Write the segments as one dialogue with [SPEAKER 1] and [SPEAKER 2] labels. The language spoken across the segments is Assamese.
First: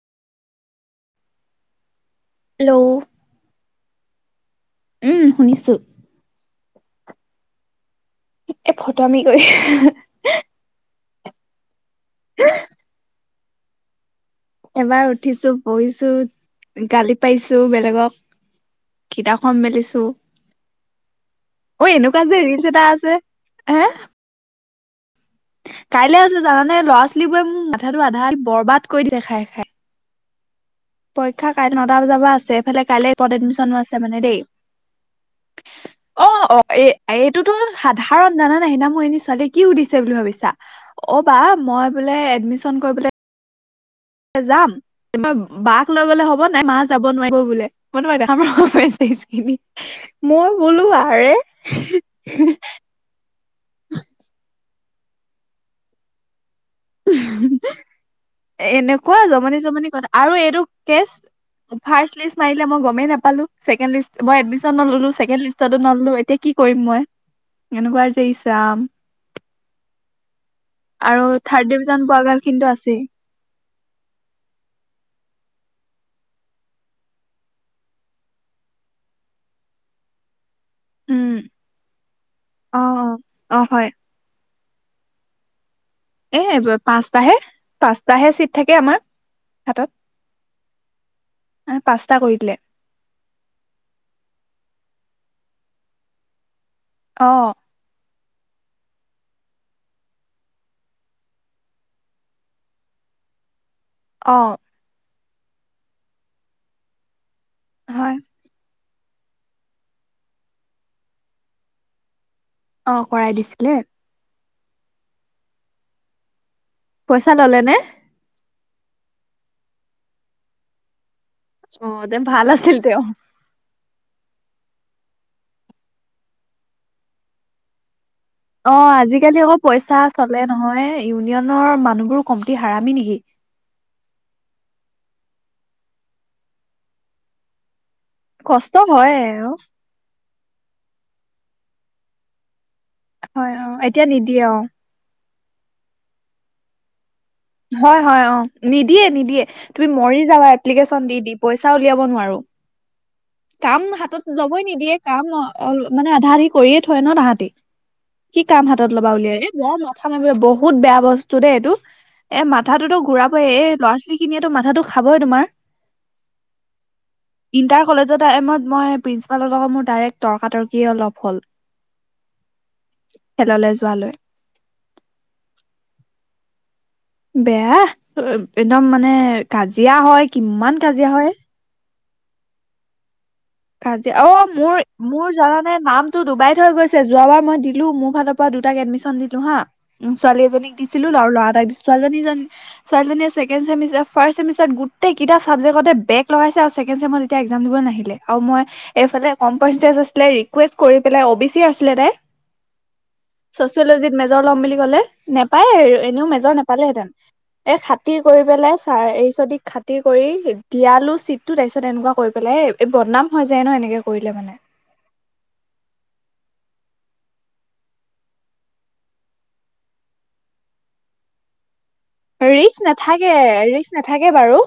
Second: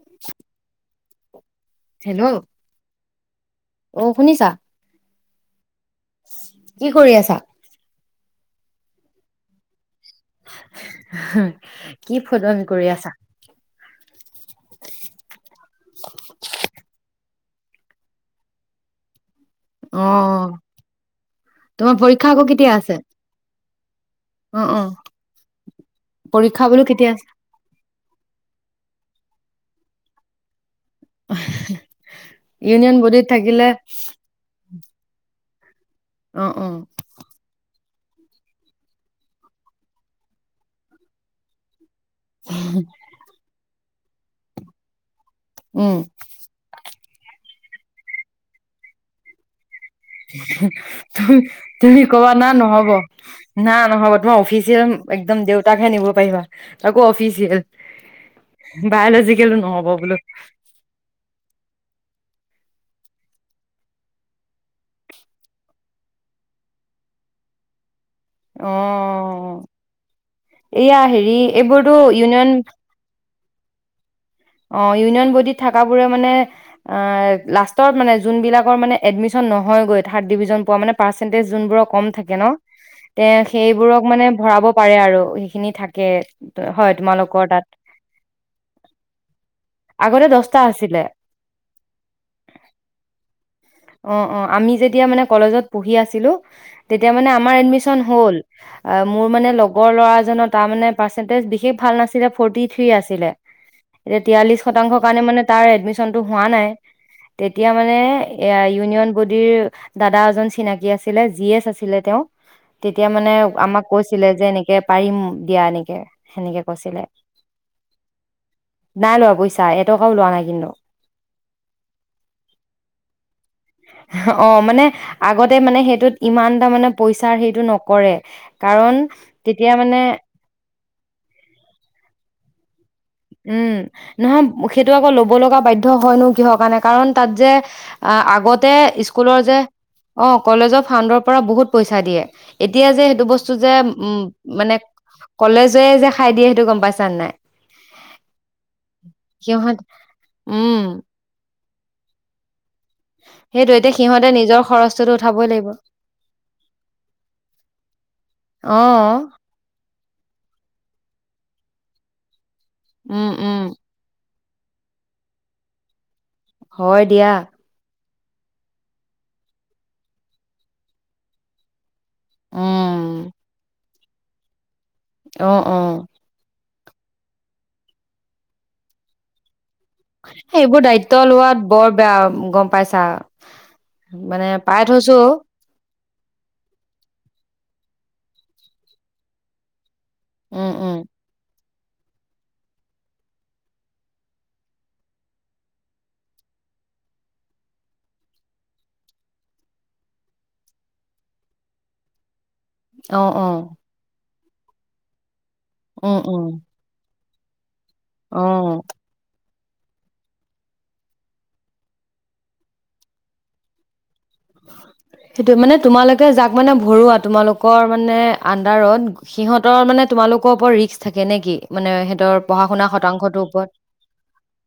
[SPEAKER 1] উম [inaudible] হেল্ল' অ শুনিছা
[SPEAKER 2] উম শুনিছো
[SPEAKER 1] কি কৰি আছা।
[SPEAKER 2] এ ফটোৱামি কৰি
[SPEAKER 1] হম কি ফটোৱামি কৰি আছা। অঁ
[SPEAKER 2] এবাৰ পাইছো বেলেগক কিতাপ অঁ মেলিছো
[SPEAKER 1] অ
[SPEAKER 2] অই
[SPEAKER 1] তোমাৰ
[SPEAKER 2] এনেকোৱা
[SPEAKER 1] পৰীক্ষা
[SPEAKER 2] যে
[SPEAKER 1] আকৌ
[SPEAKER 2] ৰিলছ এটা আছে হে
[SPEAKER 1] অঁ অঁ
[SPEAKER 2] কাইলৈ আছে জানানে ল'ৰা
[SPEAKER 1] আছে?
[SPEAKER 2] ছোৱালীবোৰে মোক মাথাটো আধা বৰবাদ। কৈ দিয়া খাই খাই। পৰীক্ষা কাইলে নটা বজাৰ পৰা আছে এফালে
[SPEAKER 1] ইউনিয়ন
[SPEAKER 2] কাইলে
[SPEAKER 1] বডিত থাকিলে
[SPEAKER 2] এডমিশনো আছে মানে দেই। অঁ
[SPEAKER 1] অ
[SPEAKER 2] অঁ
[SPEAKER 1] অ
[SPEAKER 2] এই এইটোতো সাধাৰণ জানানাই সেইদিনাখন মোৰ এজনী ছোৱালীয়ে কি সুধিছে বুলি ভাবিছা অঁ বা মই বোলে এডমিশন কৰিবলে। এ যাম বাক
[SPEAKER 1] উম।
[SPEAKER 2] লৈ গ'লে হ'ব নাই মা যাব নোৱাৰিব বোলে আম লগত পৰে ষ্টেজখিনি
[SPEAKER 1] তুমি কবা না নহব না নহব তোমাৰ অফিচিয়েল একদম দেউতাকহে নিব পাৰিবা। তাকো অফিচিয়েল
[SPEAKER 2] এনেকোৱা
[SPEAKER 1] বায়লজিকেলো
[SPEAKER 2] জমনি
[SPEAKER 1] নহ'ব
[SPEAKER 2] জমনি কথা
[SPEAKER 1] বোলো।
[SPEAKER 2] আৰু এইটো কেছ ফাষ্ট। লিষ্ট মাৰিলে মই গমেই নাপালো ছেকেণ্ডলিষ্ট মই এডমিচন নললো, ছেকেণ্ডলিষ্টতটো নললো এতিয়া কি কৰিম মই এনেকোৱা
[SPEAKER 1] অঁ এইয়া
[SPEAKER 2] আৰু
[SPEAKER 1] হেৰি
[SPEAKER 2] থাৰ্ড
[SPEAKER 1] এইবোৰতো
[SPEAKER 2] ডিভিজন পোৱা গাল
[SPEAKER 1] ইউনিয়ন
[SPEAKER 2] কিন্তু আছেই
[SPEAKER 1] অঁ ইউনিয়ন বডিত থকাবোৰে মানে লাষ্টত মানে যোনবিলাকৰ মানে এডমিচন নহয় গৈ থাড ডিভিজন।
[SPEAKER 2] উম
[SPEAKER 1] পাৰ্চেন্টেজ যোন বোৰৰ কম থাকে ন
[SPEAKER 2] অ অ অ হয়
[SPEAKER 1] সেইবোৰক মানে ভৰাব পাৰে আৰু সেইখিনি থাকে।
[SPEAKER 2] এব
[SPEAKER 1] হয়
[SPEAKER 2] পাঁচটাহে
[SPEAKER 1] তোমালোকৰ তাত
[SPEAKER 2] পাঁচটাহে চিট থাকে আমাৰ। হাতত
[SPEAKER 1] আগতে দছটা আছিলে
[SPEAKER 2] পাঁচটা কৰি দিলে
[SPEAKER 1] অঁ অঁ আমি যেতিয়া মানে কলেজত পঢ়ি আছিলো। তেতিয়া
[SPEAKER 2] অ
[SPEAKER 1] মানে আমাৰ এডমিশন হ'ল। মোৰ মানে লগৰ ল'ৰাজনৰ তাৰ মানে পাৰ্চেন্টেজ বিশেষ ভাল নাছিলে ফৰ্টি থ্ৰী আছিলে এতিয়া
[SPEAKER 2] অ
[SPEAKER 1] তিয়াল্লিশ শতংশৰ কাৰণে মানে। তাৰ এডমিশনতটো হোৱা নাই। তেতিয়া মানে।
[SPEAKER 2] হয়
[SPEAKER 1] এ ইউনিয়ন বডিৰ দাদা এজন চিনাকি আছিলে জি এচ আছিলে তেওঁ।
[SPEAKER 2] অ
[SPEAKER 1] তেতিয়া
[SPEAKER 2] কৰাই
[SPEAKER 1] মানে
[SPEAKER 2] দিছিলে
[SPEAKER 1] আমাক কৈছিলে যে নি। যে পাৰিম দিয়া এনেকৈ সেনেকৈ
[SPEAKER 2] পইচা ললে নে?
[SPEAKER 1] নাই লোৱা পইচা এটকাওঁ লোৱা নাই কিন্তু,
[SPEAKER 2] অ দে ভাল আছিল তেওঁ
[SPEAKER 1] অ মানে আগতে মানে সেইটোত ইমান টা মানে পইচাৰ সেইটো নকৰে
[SPEAKER 2] অ
[SPEAKER 1] কাৰণ
[SPEAKER 2] আজিকালি আকৌ
[SPEAKER 1] তেতিয়া মানে
[SPEAKER 2] পইচা চলে নহয় ইউনিয়নৰ মানুহবোৰ কমতি হাৰমি নেকি?
[SPEAKER 1] উম নহয় সেইটো আকৌ ল'ব লগা বাধ্য হয়নো কিহৰ কাৰণে কাৰণ তাত যে- আঁহ আগতে
[SPEAKER 2] কষ্ট হয়
[SPEAKER 1] স্কুলৰ
[SPEAKER 2] আৰু
[SPEAKER 1] যে অ কলেজৰ ফাণ্ডৰ পৰা বহুত পইচা দিয়ে। এতিয়া যে সেইটো বস্তু
[SPEAKER 2] হয় অ
[SPEAKER 1] যে
[SPEAKER 2] এতিয়া
[SPEAKER 1] উম
[SPEAKER 2] নিদিয়ে অ
[SPEAKER 1] মানে কলেজে যে খাই দিয়ে সেইটো গম পাইছা নাই
[SPEAKER 2] হয় হয় অঁহ নিদিয়ে নিদিয়ে
[SPEAKER 1] সিহঁত
[SPEAKER 2] তুমি মৰি যাবা
[SPEAKER 1] উম
[SPEAKER 2] এপ্লিকেচন দি দি পইছা, উলিয়াব নোৱাৰো
[SPEAKER 1] সেইটো
[SPEAKER 2] কাম
[SPEAKER 1] এতিয়া
[SPEAKER 2] হাতত
[SPEAKER 1] সিহঁতে নিজৰ
[SPEAKER 2] ল'বই নিদিয়ে
[SPEAKER 1] খৰচটোতো
[SPEAKER 2] কাম
[SPEAKER 1] উঠাবই লাগিব
[SPEAKER 2] অ মানে আধা আধি কৰিয়ে থয় ন তাহাঁতি কি কাম
[SPEAKER 1] অ
[SPEAKER 2] হাতত ল'বা উলিয়াই বৰ মাথা মাৰিব বহুত বেয়া বস্তু, এই টো দে এইটো এ মাত তাহাঁতে তো
[SPEAKER 1] উম
[SPEAKER 2] ঘূৰাইব এই
[SPEAKER 1] উম
[SPEAKER 2] ল'ৰা ছোৱালী খিনিয়ে, মাথাটো খাবই তোমাৰ
[SPEAKER 1] হয় দিয়া
[SPEAKER 2] ইণ্টাৰ কলেজৰ টাইমত মই প্ৰিঞ্চিপাল ৰ লগত মোৰ ডাইৰেক্ট তৰ্কাতৰ্কি অলপ হ'ল।
[SPEAKER 1] উম
[SPEAKER 2] খেললে যোৱালৈ
[SPEAKER 1] অহ অহ
[SPEAKER 2] বেয়া একদম মানে কাজিয়া হয় কিমান
[SPEAKER 1] এইবোৰ
[SPEAKER 2] কাজিয়া
[SPEAKER 1] দায়িত্ব
[SPEAKER 2] হয়
[SPEAKER 1] লোৱাত বৰ- বেয়া গম পাইছা,
[SPEAKER 2] কাজিয়া অ
[SPEAKER 1] মানে
[SPEAKER 2] মোৰ
[SPEAKER 1] পাই থৈছো
[SPEAKER 2] মোৰ জানানে নামটো ডুবাইত হৈ গৈছে যোৱাবাৰ মই দিলো মোক ফালৰ পৰা দুটাক এডমিশন দিলো হা। উম ছোৱালী
[SPEAKER 1] উম
[SPEAKER 2] এজনীক
[SPEAKER 1] উম
[SPEAKER 2] দিছিলো আৰু ল'ৰা এটাক দিছিলো। ছোৱীজনীজনী ছোৱালীজনীয়ে ছেকেণ্ড ছেমিষ্টাৰ ফাৰ্ষ্ট চেমিষ্টাৰ গোটেইকেইটা চাবজেক্টতে বেক লগাইছে আৰু ছেকেণ্ড ছেমিষ্টাৰ একযাম দিব নাহিলে। আৰু মই এইফালে কমপাৰজেজ আছিলে ৰিকুৱেষ্ট কৰি পেলাই অ বি চি আছিলে তাই,
[SPEAKER 1] অহ অহ
[SPEAKER 2] ছচিয়লজিত লম বুলি ক'লে নেপ পায় এনেও
[SPEAKER 1] উম
[SPEAKER 2] মেজৰ নাপালেহেঁতেন- এ খাতিৰ
[SPEAKER 1] অ
[SPEAKER 2] কৰি পেলাই চাৰ এই চদি খাতি কৰি দিয়ালো চিটটো তাৰপিছত এনেকুৱা কৰি পেলাই হ এই বদনাম হৈ যায়। ন এনেকে কৰিলে মানে
[SPEAKER 1] সেইটো মানে তোমালোকে যাক মানে ভৰৱা তোমালোকৰ মানে আণ্ডাৰত সিহঁতৰ মানে তোমালোকৰ ওপৰত ৰিস্ক থাকে নে কি মানে সিহঁতৰ পঢ়া
[SPEAKER 2] ৰিস্ক
[SPEAKER 1] শুনা
[SPEAKER 2] নাথাকে
[SPEAKER 1] শতাংশটোৰ ওপৰত
[SPEAKER 2] ৰিস্ক নাথাকে বাৰু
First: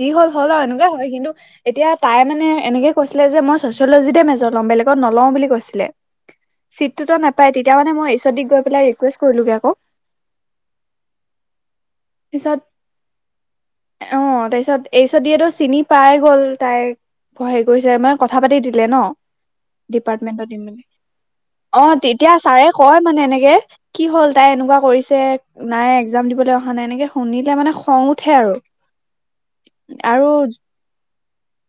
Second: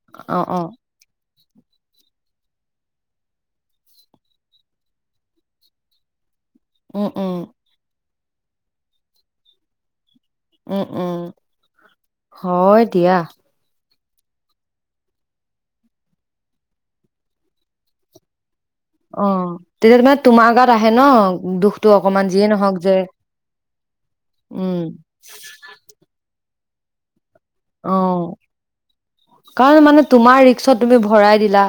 [SPEAKER 2] যি হল
[SPEAKER 1] অ
[SPEAKER 2] হল
[SPEAKER 1] অ
[SPEAKER 2] এনেকুৱা হয় কিন্তু এতিয়া তাই মানে এনেকে- কৈছিলে যে মই ছচিয়লজিতে মেজৰ ল'ম বেলেগত নলওঁ বুলি কৈছিলে।
[SPEAKER 1] উম
[SPEAKER 2] চিটটোতো
[SPEAKER 1] উম
[SPEAKER 2] নাপাই তেতিয়া মানে মই যদি গৈ পেলাই ৰিকুৱেষ্ট কৰিলোগৈ আকৌ
[SPEAKER 1] উম উম
[SPEAKER 2] তাৰপিছত
[SPEAKER 1] হয় দিয়া
[SPEAKER 2] অ তাৰ পিছত এই পিছত দিয়েতো চিনি পাই গ'ল তাই হেৰি কৰিছে মানে কথা পাতি দি দিলে ন
[SPEAKER 1] অ তেতিয়া তোমাৰ
[SPEAKER 2] দিপাৰত মেনটৰ
[SPEAKER 1] তোমাৰ গাত আহে ন
[SPEAKER 2] অ
[SPEAKER 1] দুখটো অকমান
[SPEAKER 2] তেতিয়া
[SPEAKER 1] যিয়ে
[SPEAKER 2] ছাৰে
[SPEAKER 1] নহওক যে
[SPEAKER 2] কয় মানে এনেকে কি হ'ল তাই এনেকুৱা
[SPEAKER 1] উম
[SPEAKER 2] কৰিছে নাই একজাম দিবও মানে এনেকে শুনিলে মানে
[SPEAKER 1] অ
[SPEAKER 2] খং উঠে আৰু
[SPEAKER 1] কাৰণ মানে
[SPEAKER 2] আৰু
[SPEAKER 1] তোমাৰ ৰিক্সত তুমি ভৰাই দিলা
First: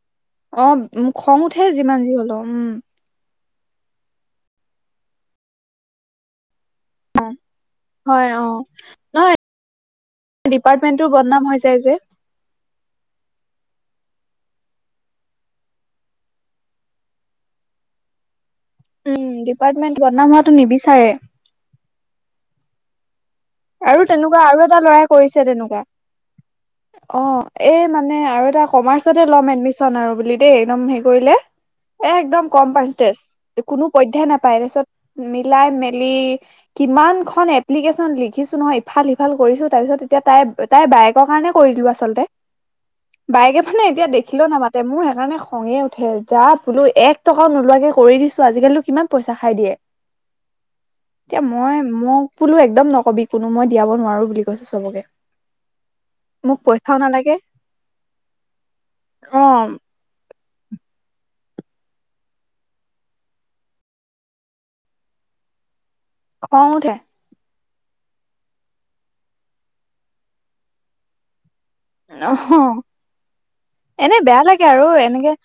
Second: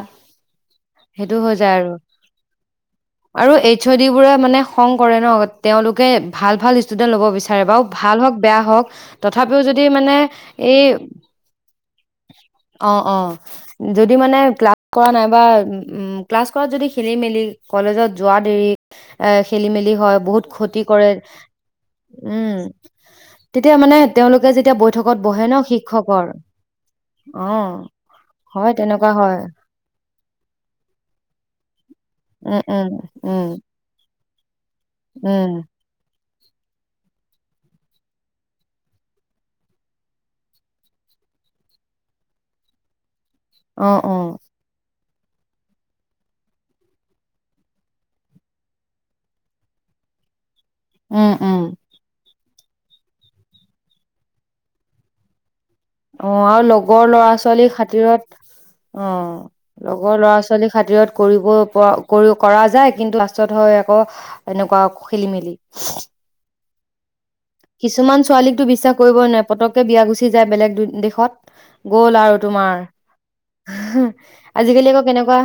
[SPEAKER 2] অ
[SPEAKER 1] সেইটো
[SPEAKER 2] খং
[SPEAKER 1] হৈ
[SPEAKER 2] উঠে
[SPEAKER 1] যায় আৰু
[SPEAKER 2] যিমান যি হলেও উম
[SPEAKER 1] আৰু এইচ অ' ড বোৰে মানে খং কৰে ন তেওঁলোকে ভাল ভাল ষ্টুডেন্ট ল'ব বিচাৰে বিচাৰিব ভাল
[SPEAKER 2] হয়
[SPEAKER 1] হওক
[SPEAKER 2] অ
[SPEAKER 1] বেয়া হওঁক তথাপিও যদি মানে এই
[SPEAKER 2] দিপাৰত মেনটোৰ বনাম হৈ যায়।
[SPEAKER 1] অ অ যদি মানে ক্লাছ কৰা নাইবা উ ক্লাছ কৰাত যদি খেলি মেলি কলেজত যোৱা দেৰি
[SPEAKER 2] উম
[SPEAKER 1] এ খেলি মেলি
[SPEAKER 2] ডিপাৰ্টমেন্ট
[SPEAKER 1] হয়
[SPEAKER 2] বদনাম
[SPEAKER 1] বহুত
[SPEAKER 2] হোৱাটো
[SPEAKER 1] ক্ষতি কৰে
[SPEAKER 2] নিবিচাৰে
[SPEAKER 1] উম তেতিয়া মানে
[SPEAKER 2] আৰু তেনেকুৱা
[SPEAKER 1] তেওঁলোকে
[SPEAKER 2] আৰু
[SPEAKER 1] যেতিয়া
[SPEAKER 2] এটা ল'ৰাই
[SPEAKER 1] বৈঠকত
[SPEAKER 2] কৰিছে
[SPEAKER 1] বহে ন
[SPEAKER 2] তেনেকোৱা
[SPEAKER 1] শিক্ষকৰ
[SPEAKER 2] অ এ মানে আৰু
[SPEAKER 1] হয় তেনেকুৱা
[SPEAKER 2] কমাৰ্চতে
[SPEAKER 1] হয়
[SPEAKER 2] লয় এডমিশ্যন আৰু বুলি দেই হেৰি কৰিলে এক দম
[SPEAKER 1] উম উম
[SPEAKER 2] পাটেচ
[SPEAKER 1] উম
[SPEAKER 2] বিধ্যানা [unintelligible] তাৰৰপাছত
[SPEAKER 1] উম
[SPEAKER 2] মিলাই মেলি কিমান খন এপ্লিকেন লি লিখিছো নহয় ইফাল সিফাল কৰিছো তাৰ পিছত তেতিয়া তাই তাই বায়েকৰ কাৰণে কৰি দো আচলতে বায়েকে মানে
[SPEAKER 1] অ
[SPEAKER 2] এতিয়া
[SPEAKER 1] অ
[SPEAKER 2] দেখিলেও নামাতে মোৰ হ খঙে উঠে যা বোলো এক টকাও নোলোৱাকে কৰি দিছো আজিকালিনো কিমান পইচা খাই দিয়ে।
[SPEAKER 1] উম
[SPEAKER 2] এতিয়া
[SPEAKER 1] উম
[SPEAKER 2] মই মোক বোলো একদম নকবি কোনো মই দিয়াব নোৱাৰো বুলি কৈছো। চবকে
[SPEAKER 1] অ
[SPEAKER 2] মোক
[SPEAKER 1] আৰু
[SPEAKER 2] পইচাও
[SPEAKER 1] লগৰ ল'ৰা
[SPEAKER 2] নালাগে
[SPEAKER 1] ছোৱালীৰ খাতিৰত অ লগৰ ল'ৰা ছোৱালী খাতিৰত কৰিব পৰা কৰি কৰা যায় কিন্তু লাষ্টত হয় আকৌ এনেকুৱা খেলি মেলি।
[SPEAKER 2] খং উঠে।
[SPEAKER 1] কিছুমান ছোৱালীকতো বিশ্বাস কৰিবই নোৱাৰে পতককে বিয়া গুচি যায়। বেলেগ দেশত গ'ল
[SPEAKER 2] অ
[SPEAKER 1] আৰু
[SPEAKER 2] হ
[SPEAKER 1] তোমাৰ
[SPEAKER 2] এনে বেয়া লাগে আৰু
[SPEAKER 1] আজিকালি আকৌ
[SPEAKER 2] এনেকে
[SPEAKER 1] কেনেকুৱা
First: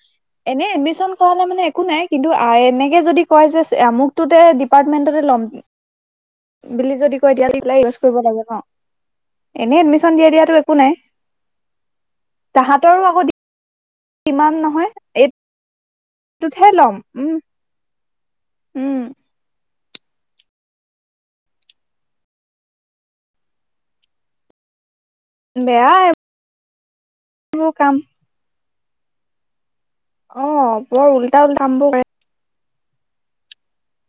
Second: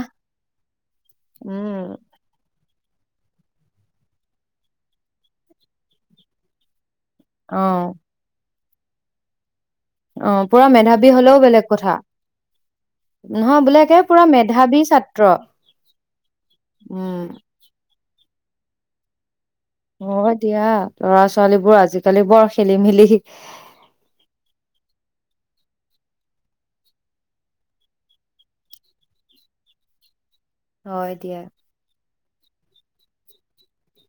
[SPEAKER 2] এনে এডমিশন কৰালে মানে
[SPEAKER 1] উম
[SPEAKER 2] একো নাই কিন্তু এনেকে যদি কৈছে যে আমুকটো দে ডিপাৰ্টমেন্টতে লম বুলি বুলি যদি। এতিয়া
[SPEAKER 1] অ
[SPEAKER 2] দিপেলাই ইউজ কৰিব লাগে ন এনেই এডমিশ্যন
[SPEAKER 1] অ
[SPEAKER 2] দিয়া দিয়াতো
[SPEAKER 1] পুৰা
[SPEAKER 2] একো নাই।
[SPEAKER 1] মেধাৱী বেলেগ কথা
[SPEAKER 2] তাহাঁতৰো আকৌ
[SPEAKER 1] নহয় বোলে কে, পুৰা মেধাৱী ছাত্ৰ,
[SPEAKER 2] তহে লম উম উম
[SPEAKER 1] হয় দিয়া লৰা ছোৱালীবোৰ আজিকালি বৰ খেলি মেলি।
[SPEAKER 2] বেয়া এ সো কাম অ বৰ
[SPEAKER 1] হয় দিয়া
[SPEAKER 2] উল্টা উল্টা কামবোৰ কৰে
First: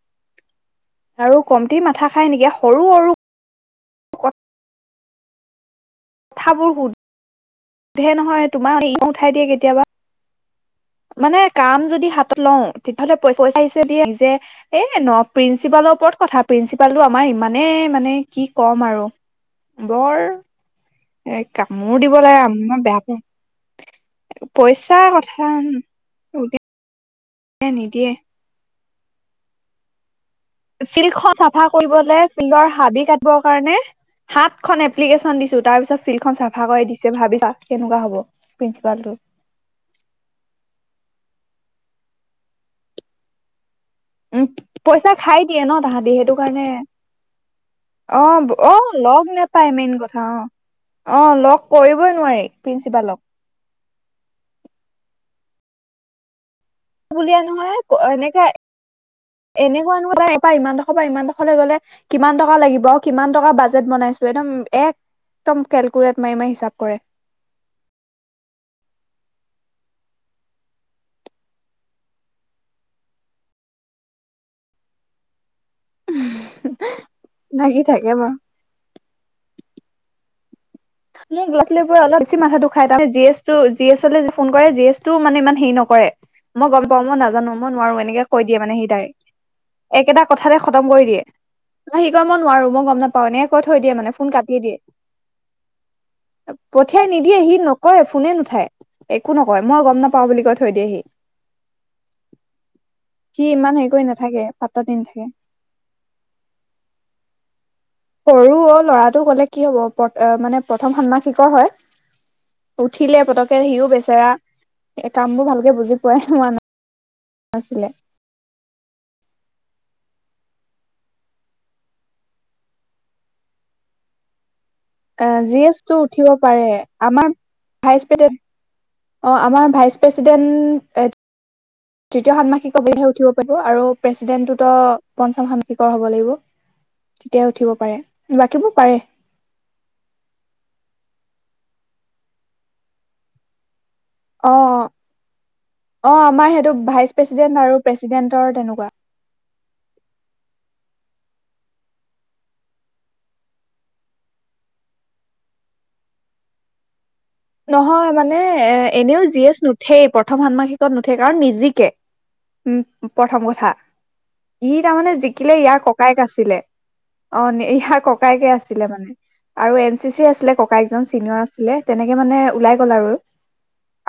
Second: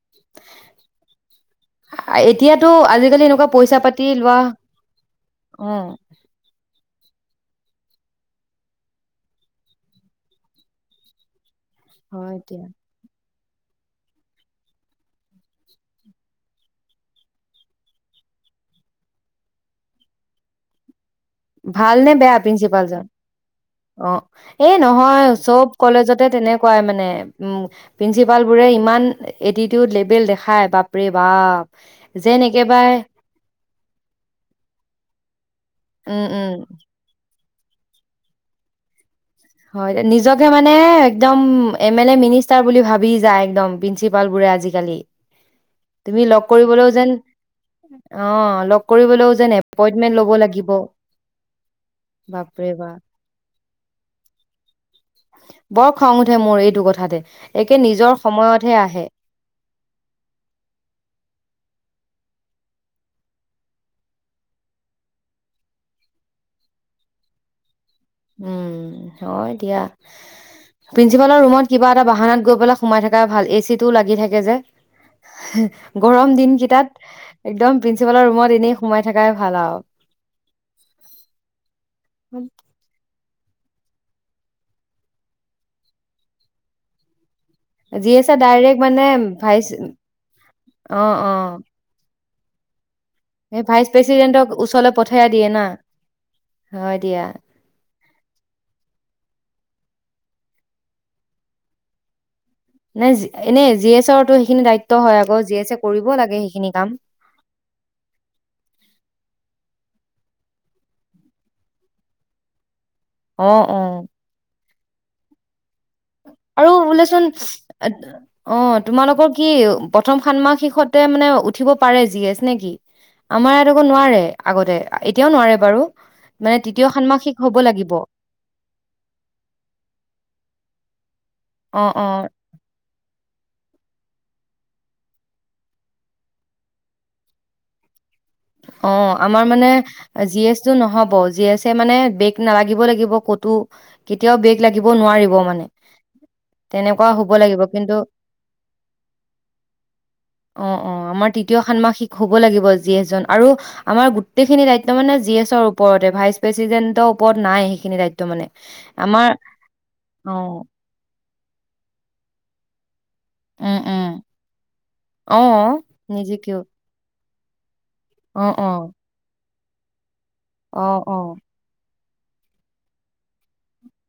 [SPEAKER 1] [unintelligible]
[SPEAKER 2] আৰু কমঠি মাথা খাই নেকি এ
[SPEAKER 1] এতিয়াতো
[SPEAKER 2] সৰু সৰু
[SPEAKER 1] আজিকালি এনেকুৱা পইচা পাতি লোৱা উম।
[SPEAKER 2] থাবোৰ শুধ সুধে নহয় তোমাক ই উঠাই দিয়ে কেতিয়াবা। মানে কাম যদি
[SPEAKER 1] হয়
[SPEAKER 2] হাতত লওঁ
[SPEAKER 1] দিয়া
[SPEAKER 2] তেতিয়াহ'লে, পইপইচাইচে দিয়ে নিজে এ ন প্ৰিন্ঞ্চিপালৰ ওপৰত কথা প্ৰিন্ঞ্চিপালটো আমাৰ ইমানেই মানে কি ক'ম আৰু বৰ এ কামোৰ
[SPEAKER 1] ভাল নে
[SPEAKER 2] দিব
[SPEAKER 1] বেয়া
[SPEAKER 2] লাগে মই
[SPEAKER 1] প্ৰিঞ্চিপাল
[SPEAKER 2] বেয়া
[SPEAKER 1] জন
[SPEAKER 2] পাওঁ
[SPEAKER 1] অ এ
[SPEAKER 2] পইচা
[SPEAKER 1] নহয়
[SPEAKER 2] কথা
[SPEAKER 1] চব কলেজতে
[SPEAKER 2] উলিয়াই
[SPEAKER 1] তেনেকুৱাই মানে, উম
[SPEAKER 2] নিদিয়ে
[SPEAKER 1] প্ৰিনসিপাল পুৰে ইমান এটিটিউড লেভেল দেখা,
[SPEAKER 2] ফিল্ড খ চাফা কৰিবলে ফিল্ডৰ
[SPEAKER 1] একেবাৰে
[SPEAKER 2] হাবি কাটবৰ কাৰণে সাত খ এপ্লিকেশ্যন দিছো তাৰ পিছত
[SPEAKER 1] উম
[SPEAKER 2] ফিল্ডখন
[SPEAKER 1] উম
[SPEAKER 2] চাফা কৰি দিছে ভাবিছা, কেনেকুৱা হ'ব প্ৰিন্সিপালটো,
[SPEAKER 1] হয় ', নিজকে মানে একদম, এম -এ- লে -মিনিষ্টাৰ বুলি ভাবি যায় একদম, প্ৰিন্সিপাল
[SPEAKER 2] উম,
[SPEAKER 1] বোৰে আজিকালি
[SPEAKER 2] পইচা খাই দিয়ে ন', তাহাঁতি
[SPEAKER 1] তুমি
[SPEAKER 2] সেইটো
[SPEAKER 1] লগ
[SPEAKER 2] কাৰণে।
[SPEAKER 1] কৰিবলৈও যেন অ
[SPEAKER 2] অহ', - অহ ', লগ
[SPEAKER 1] কৰিবলৈও যেন
[SPEAKER 2] নাপায় মেইন
[SPEAKER 1] এপইন্টমেন্ট
[SPEAKER 2] কথা
[SPEAKER 1] ল'ব
[SPEAKER 2] অ',
[SPEAKER 1] লাগিব
[SPEAKER 2] -অ ', লগ কৰিবই নোৱাৰি
[SPEAKER 1] বাপৰে বাপ
[SPEAKER 2] প্ৰিন্সিপালক।
[SPEAKER 1] বৰ খং উঠে মোৰ এইটো, কথাতে
[SPEAKER 2] বুলিয়ে নহয়
[SPEAKER 1] একে নিজৰ
[SPEAKER 2] এনেকাে-
[SPEAKER 1] সময়তহে আহে
[SPEAKER 2] এনেকুৱা নহয় ইমানডোখৰ পৰা ইমান ডোখৰলৈ গ'লে, কিমান টকা লাগিব, কিমান টকা বাজেট বনাইছো, একদম কেলকুলেট মাৰি -মাৰি হিচাপ কৰে।
[SPEAKER 1] উম ', -হয় ', দিয়া প্ৰিন্সিপালৰ ৰুমত কিবা এটা বাহানত গৈ পেলাই সোমাই থকা ভাল এচি টোও লাগি থাকে যে', গৰম দিন কেইটাত
[SPEAKER 2] লাগি
[SPEAKER 1] একদম
[SPEAKER 2] থাকে
[SPEAKER 1] প্ৰিন্ঞ্চিপালৰ
[SPEAKER 2] বাৰু।
[SPEAKER 1] ৰুমত এনেই সোমাই থকাই ভাল আৰু,
[SPEAKER 2] ল'ৰা ছোৱালীবোৰে স্কুলত অলপ বেছি মাথাটো খাই মানে, যি এছ, জিএছলে যে ', ফোন কৰে জিএছটো মানে ইমান হেৰি নকৰে। মই গম পাওঁ মই নাজানো। মই নোৱাৰো
[SPEAKER 1] জি
[SPEAKER 2] এনেকে
[SPEAKER 1] এছে
[SPEAKER 2] কৈ দিয়ে মানে
[SPEAKER 1] ডাইৰেক্ট
[SPEAKER 2] সি', - তাই
[SPEAKER 1] ভাইচ
[SPEAKER 2] একেটা কথাতে খতম
[SPEAKER 1] অ
[SPEAKER 2] কৰি দিয়ে
[SPEAKER 1] অ
[SPEAKER 2] ন', কিয় মই নোৱাৰো মই গম নাপাওঁ, এনেকে কৈ
[SPEAKER 1] এই
[SPEAKER 2] থৈ
[SPEAKER 1] ভাইচ
[SPEAKER 2] দিয়ে মানে ফোন
[SPEAKER 1] প্ৰেচিডেণ্টক
[SPEAKER 2] কাটিয়ে দিয়ে।
[SPEAKER 1] ওচৰলৈ পঠিয়াই দিয়ে ন',
[SPEAKER 2] পঠিয়াই নিদিয়ে সি নকয়, ফোনে নুঠায়। একো নকয় মই গম নাপাওঁ, পাওঁ বুলি কৈ থৈ দিয়েহি,
[SPEAKER 1] নাই
[SPEAKER 2] সি ইমান
[SPEAKER 1] এনেই
[SPEAKER 2] হেৰি
[SPEAKER 1] জি
[SPEAKER 2] কৰি
[SPEAKER 1] এছৰতো
[SPEAKER 2] নাথাকে
[SPEAKER 1] সেইখিনি
[SPEAKER 2] পাত্তা দি
[SPEAKER 1] দায়িত্ব হয়
[SPEAKER 2] নাথাকে
[SPEAKER 1] আক, জি এছ কৰিব লাগে সেইখিনি কাম।
[SPEAKER 2] আহ মানে প্ৰথম ষন্মাসিকৰ হয়। উঠিলে পতকে
[SPEAKER 1] অ',
[SPEAKER 2] সিও
[SPEAKER 1] অ',
[SPEAKER 2] বেচেৰা, এ', কামবোৰ ভালকে বুজি, কোৱাই হোৱা নাই।
[SPEAKER 1] আৰু বোলেচোন অ ', তোমালোকৰ কি প্ৰথম, ষান মাহ শিষতে মানে উঠিব পাৰে জি -এচ নেকি? আমাৰ ইয়াত একো নোৱাৰে আগতে, এতিয়াও নোৱাৰে
[SPEAKER 2] জি
[SPEAKER 1] বাৰু।
[SPEAKER 2] -এছটো উঠিব
[SPEAKER 1] মানে
[SPEAKER 2] পাৰে
[SPEAKER 1] তৃতীয়
[SPEAKER 2] আমাৰ
[SPEAKER 1] ষান্মাসিক হ'ব লাগিব
[SPEAKER 2] ভাইচ- প্ৰেচিডেণ্ট অ ', আমাৰ ভাইচ প্ৰেছিডেন্ট এইত,
[SPEAKER 1] অ', অ',
[SPEAKER 2] তৃতীয় - ষান্মাসিকতে উঠিব। আৰু প্ৰেচিডেন্টো ত পঞ্চম -ষান্মাসিকৰ হ'ব লাগিব। তেতিয়াই উঠিব পাৰে। বাকীবোৰ
[SPEAKER 1] অ
[SPEAKER 2] পাৰে
[SPEAKER 1] আমাৰ মানে জি এছ টো নহ'ব। জি এছ মানে বেগ নালাগিব লাগিব ক'তো। কেতিয়াও
[SPEAKER 2] অ
[SPEAKER 1] বেগ লাগিব নোৱাৰিব মানে
[SPEAKER 2] অ আমাৰ সেইটো
[SPEAKER 1] তেনেকুৱা
[SPEAKER 2] ভাইচ
[SPEAKER 1] হ'ব লাগিব
[SPEAKER 2] প্ৰেচিডেন্ট আৰু
[SPEAKER 1] কিন্তু
[SPEAKER 2] প্ৰেচিডেন্টৰ তেনেকুৱা।
[SPEAKER 1] অ অ আমাৰ তৃতীয় ষন্মাসিক হ'ব লাগিব জি এছ জন। আৰু আমাৰ গোটেইখিনি দায়িত্ব মানে জি এছৰ ওপৰতে ভাইচ প্ৰেচিডেণ্ট।
[SPEAKER 2] নহয় মানে এ এনেও জি এছ নুঠেই
[SPEAKER 1] অ
[SPEAKER 2] প্ৰথম ষন্মাসিকত নুঠে। কাৰণ নিজিকে উম। প্ৰথম কথা
[SPEAKER 1] উম উম
[SPEAKER 2] ই তাৰমানে
[SPEAKER 1] অ
[SPEAKER 2] জিকিলে ইয়াৰ ককায়েক আছিলে।
[SPEAKER 1] নিজিকেও
[SPEAKER 2] অ নি ই
[SPEAKER 1] অ
[SPEAKER 2] ককাইকে
[SPEAKER 1] অ
[SPEAKER 2] আছিলে মানে। আৰু এন চি চি আছিলে
[SPEAKER 1] অ
[SPEAKER 2] ককাইক জন
[SPEAKER 1] অ
[SPEAKER 2] চিনিয়ৰ আছিলে তেনেকে। সি মানে ওলাই গ'ল আৰু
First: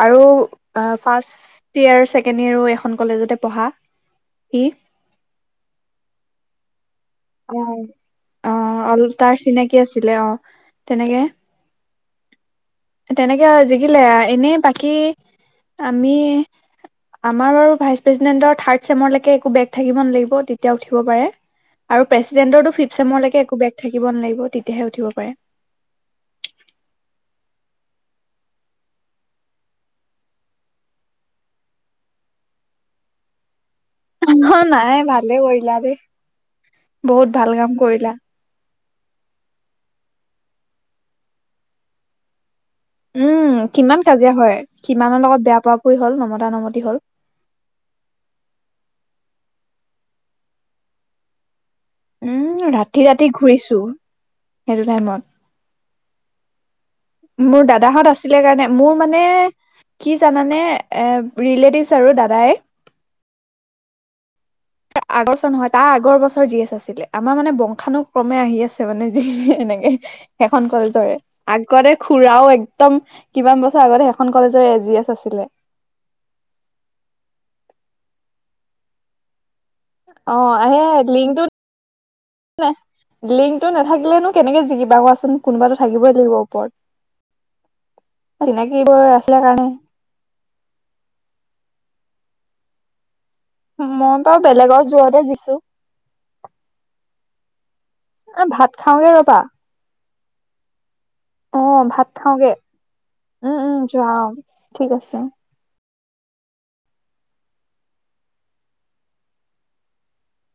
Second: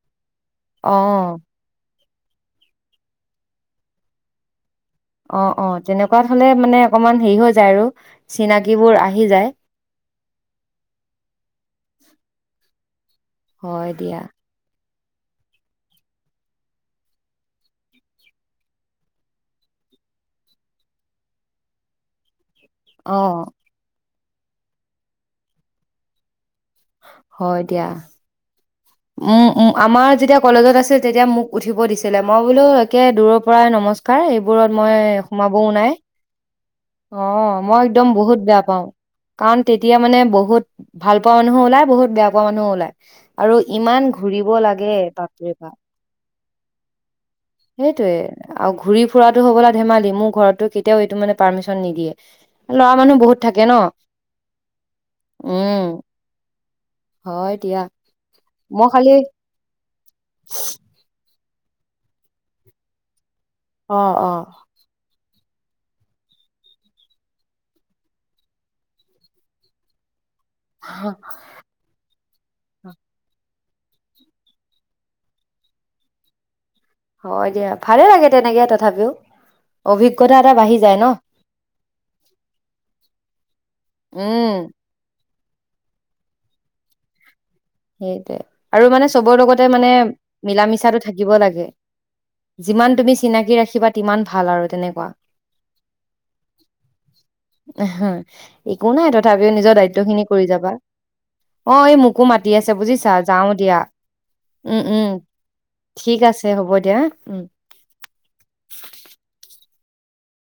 [SPEAKER 2] আৰু অ ফাৰ্ষ্ট ইয়েৰ ছে ছেকেণ্ড ইয়েৰো এখন কলেজতে পঢ়া সি
[SPEAKER 1] অ অ তেনেকুৱাত হ'লে মানে। অকমান হেৰি হৈ
[SPEAKER 2] অ
[SPEAKER 1] যায় আৰু
[SPEAKER 2] অ
[SPEAKER 1] চিনাকিবোৰ
[SPEAKER 2] আৰু
[SPEAKER 1] আহি
[SPEAKER 2] তাৰ
[SPEAKER 1] যায়
[SPEAKER 2] চিনাকি আছিলে অ তেনেকে তেনেকে আৱ
[SPEAKER 1] হয়
[SPEAKER 2] জিকিলে
[SPEAKER 1] দিয়া
[SPEAKER 2] আৱ এনে বাকী আমি আমাৰ বাও ভাইচ প্ৰেচিডেণ্টৰ থাৰ্ড ছেমৰ লেকে একো ব্ৰেক থাকিব নেলাগিব তেতিয়া উঠিব পাৰে। আৰু প্ৰেছিড্ৰেনটৰতো
[SPEAKER 1] অ
[SPEAKER 2] ফিপচেমৰ লেকে একো বেক থাকিব নেলাগিব তেতিয়াহে উঠিব পাৰে।
[SPEAKER 1] হয় দিয়া। উম উম আমাৰ যেতিয়া কলেজত আছিল তেতিয়া মোক উঠিব দিছিলে মই বোলো একে দূৰৰ পৰাই নম নমস্কাৰ
[SPEAKER 2] অ
[SPEAKER 1] এইবোৰত মই
[SPEAKER 2] নাই ভালে
[SPEAKER 1] সোমাবও
[SPEAKER 2] কৰিলা
[SPEAKER 1] নাই।
[SPEAKER 2] দেই।
[SPEAKER 1] অ
[SPEAKER 2] বহুত ভাল কাম
[SPEAKER 1] মই একদম
[SPEAKER 2] কৰিলা
[SPEAKER 1] বহুত বেয়া পাওঁ। কাৰণ তেতিয়া মানে বহুত ভাল পোৱা মানুহো ওলাই বহুত বেয়া পোৱা মানুহো ওলাই আৰু
[SPEAKER 2] উম কিমান
[SPEAKER 1] ইমান
[SPEAKER 2] কাজিয়া
[SPEAKER 1] ঘুৰিব
[SPEAKER 2] হয়
[SPEAKER 1] লাগে
[SPEAKER 2] কিমানৰ লগত
[SPEAKER 1] বাপৰে
[SPEAKER 2] বেয়া
[SPEAKER 1] বাপ,
[SPEAKER 2] পোৱা পুৰি হ'ল নমতা নমতি হ'ল
[SPEAKER 1] সেইটোয়ে আৰু ঘূৰি ফুৰাটো হ'বলা ধেমালি মোৰ ঘৰতটো কেতিয়াও এইটো মানে। পাৰ্মিচন
[SPEAKER 2] উম ৰাতি ৰাতি
[SPEAKER 1] ন
[SPEAKER 2] ঘূৰিছো সেইটো
[SPEAKER 1] উম
[SPEAKER 2] টাইমত
[SPEAKER 1] হয়
[SPEAKER 2] মোৰ
[SPEAKER 1] দিয়া
[SPEAKER 2] দাদাহঁত আছিলে কাৰণে
[SPEAKER 1] মই
[SPEAKER 2] মোৰ
[SPEAKER 1] খালি
[SPEAKER 2] মানে। কি জানানে এ ৰিলেটিভছ আৰু দাদাই
[SPEAKER 1] অ অ
[SPEAKER 2] আগৰ বছৰ নহয় তাৰ আগৰ বছৰ যি এছ আছিলে আমাৰ মানে বংশানুক্ৰমে আহি আছে মানে যি এনেকে সেইখন কলেজৰে আগতে খুৰাও একদম কিমান বছৰ আগতে সেইখন কলেজৰে জি এছ আছিলে
[SPEAKER 1] হয় দিয়া ভালে লাগে তেনেকে তথাপিও অভিজ্ঞতা
[SPEAKER 2] অ
[SPEAKER 1] এটা বাঢ়ি যায়
[SPEAKER 2] এয়াই
[SPEAKER 1] ন
[SPEAKER 2] লিংকটো লিংকটো নেথাকিলেনো
[SPEAKER 1] উম
[SPEAKER 2] কেনেকে জিকিবা কোৱাচোন কোনোবাতো থাকিবই লাগিব ওপৰত
[SPEAKER 1] সেইটোৱে আৰু
[SPEAKER 2] চিনাকিবোৰ
[SPEAKER 1] মানে চবৰ
[SPEAKER 2] আছিলে
[SPEAKER 1] লগতে
[SPEAKER 2] কাৰণে
[SPEAKER 1] মানে মিলা মিছাটো থাকিব লাগে। যিমান তুমি চিনাকি ৰাখিবা তিমান
[SPEAKER 2] মই বাৰু
[SPEAKER 1] ভাল আৰু
[SPEAKER 2] বেলেগৰ
[SPEAKER 1] তেনেকুৱা
[SPEAKER 2] যোৱাতে দিছোঁ
[SPEAKER 1] এহ একো নাই তথাপিও নিজৰ দায়িত্ব খিনি কৰি যাবা অ এই
[SPEAKER 2] ভাত
[SPEAKER 1] মোকো মাতি
[SPEAKER 2] খাওঁগে
[SPEAKER 1] তি আছে বুজিছা যাওঁ
[SPEAKER 2] উম উম
[SPEAKER 1] দিয়া
[SPEAKER 2] যোৱা অ
[SPEAKER 1] উম
[SPEAKER 2] ঠিক
[SPEAKER 1] উম
[SPEAKER 2] আছে
[SPEAKER 1] ঠিক আছে হ'ব দিয়া উম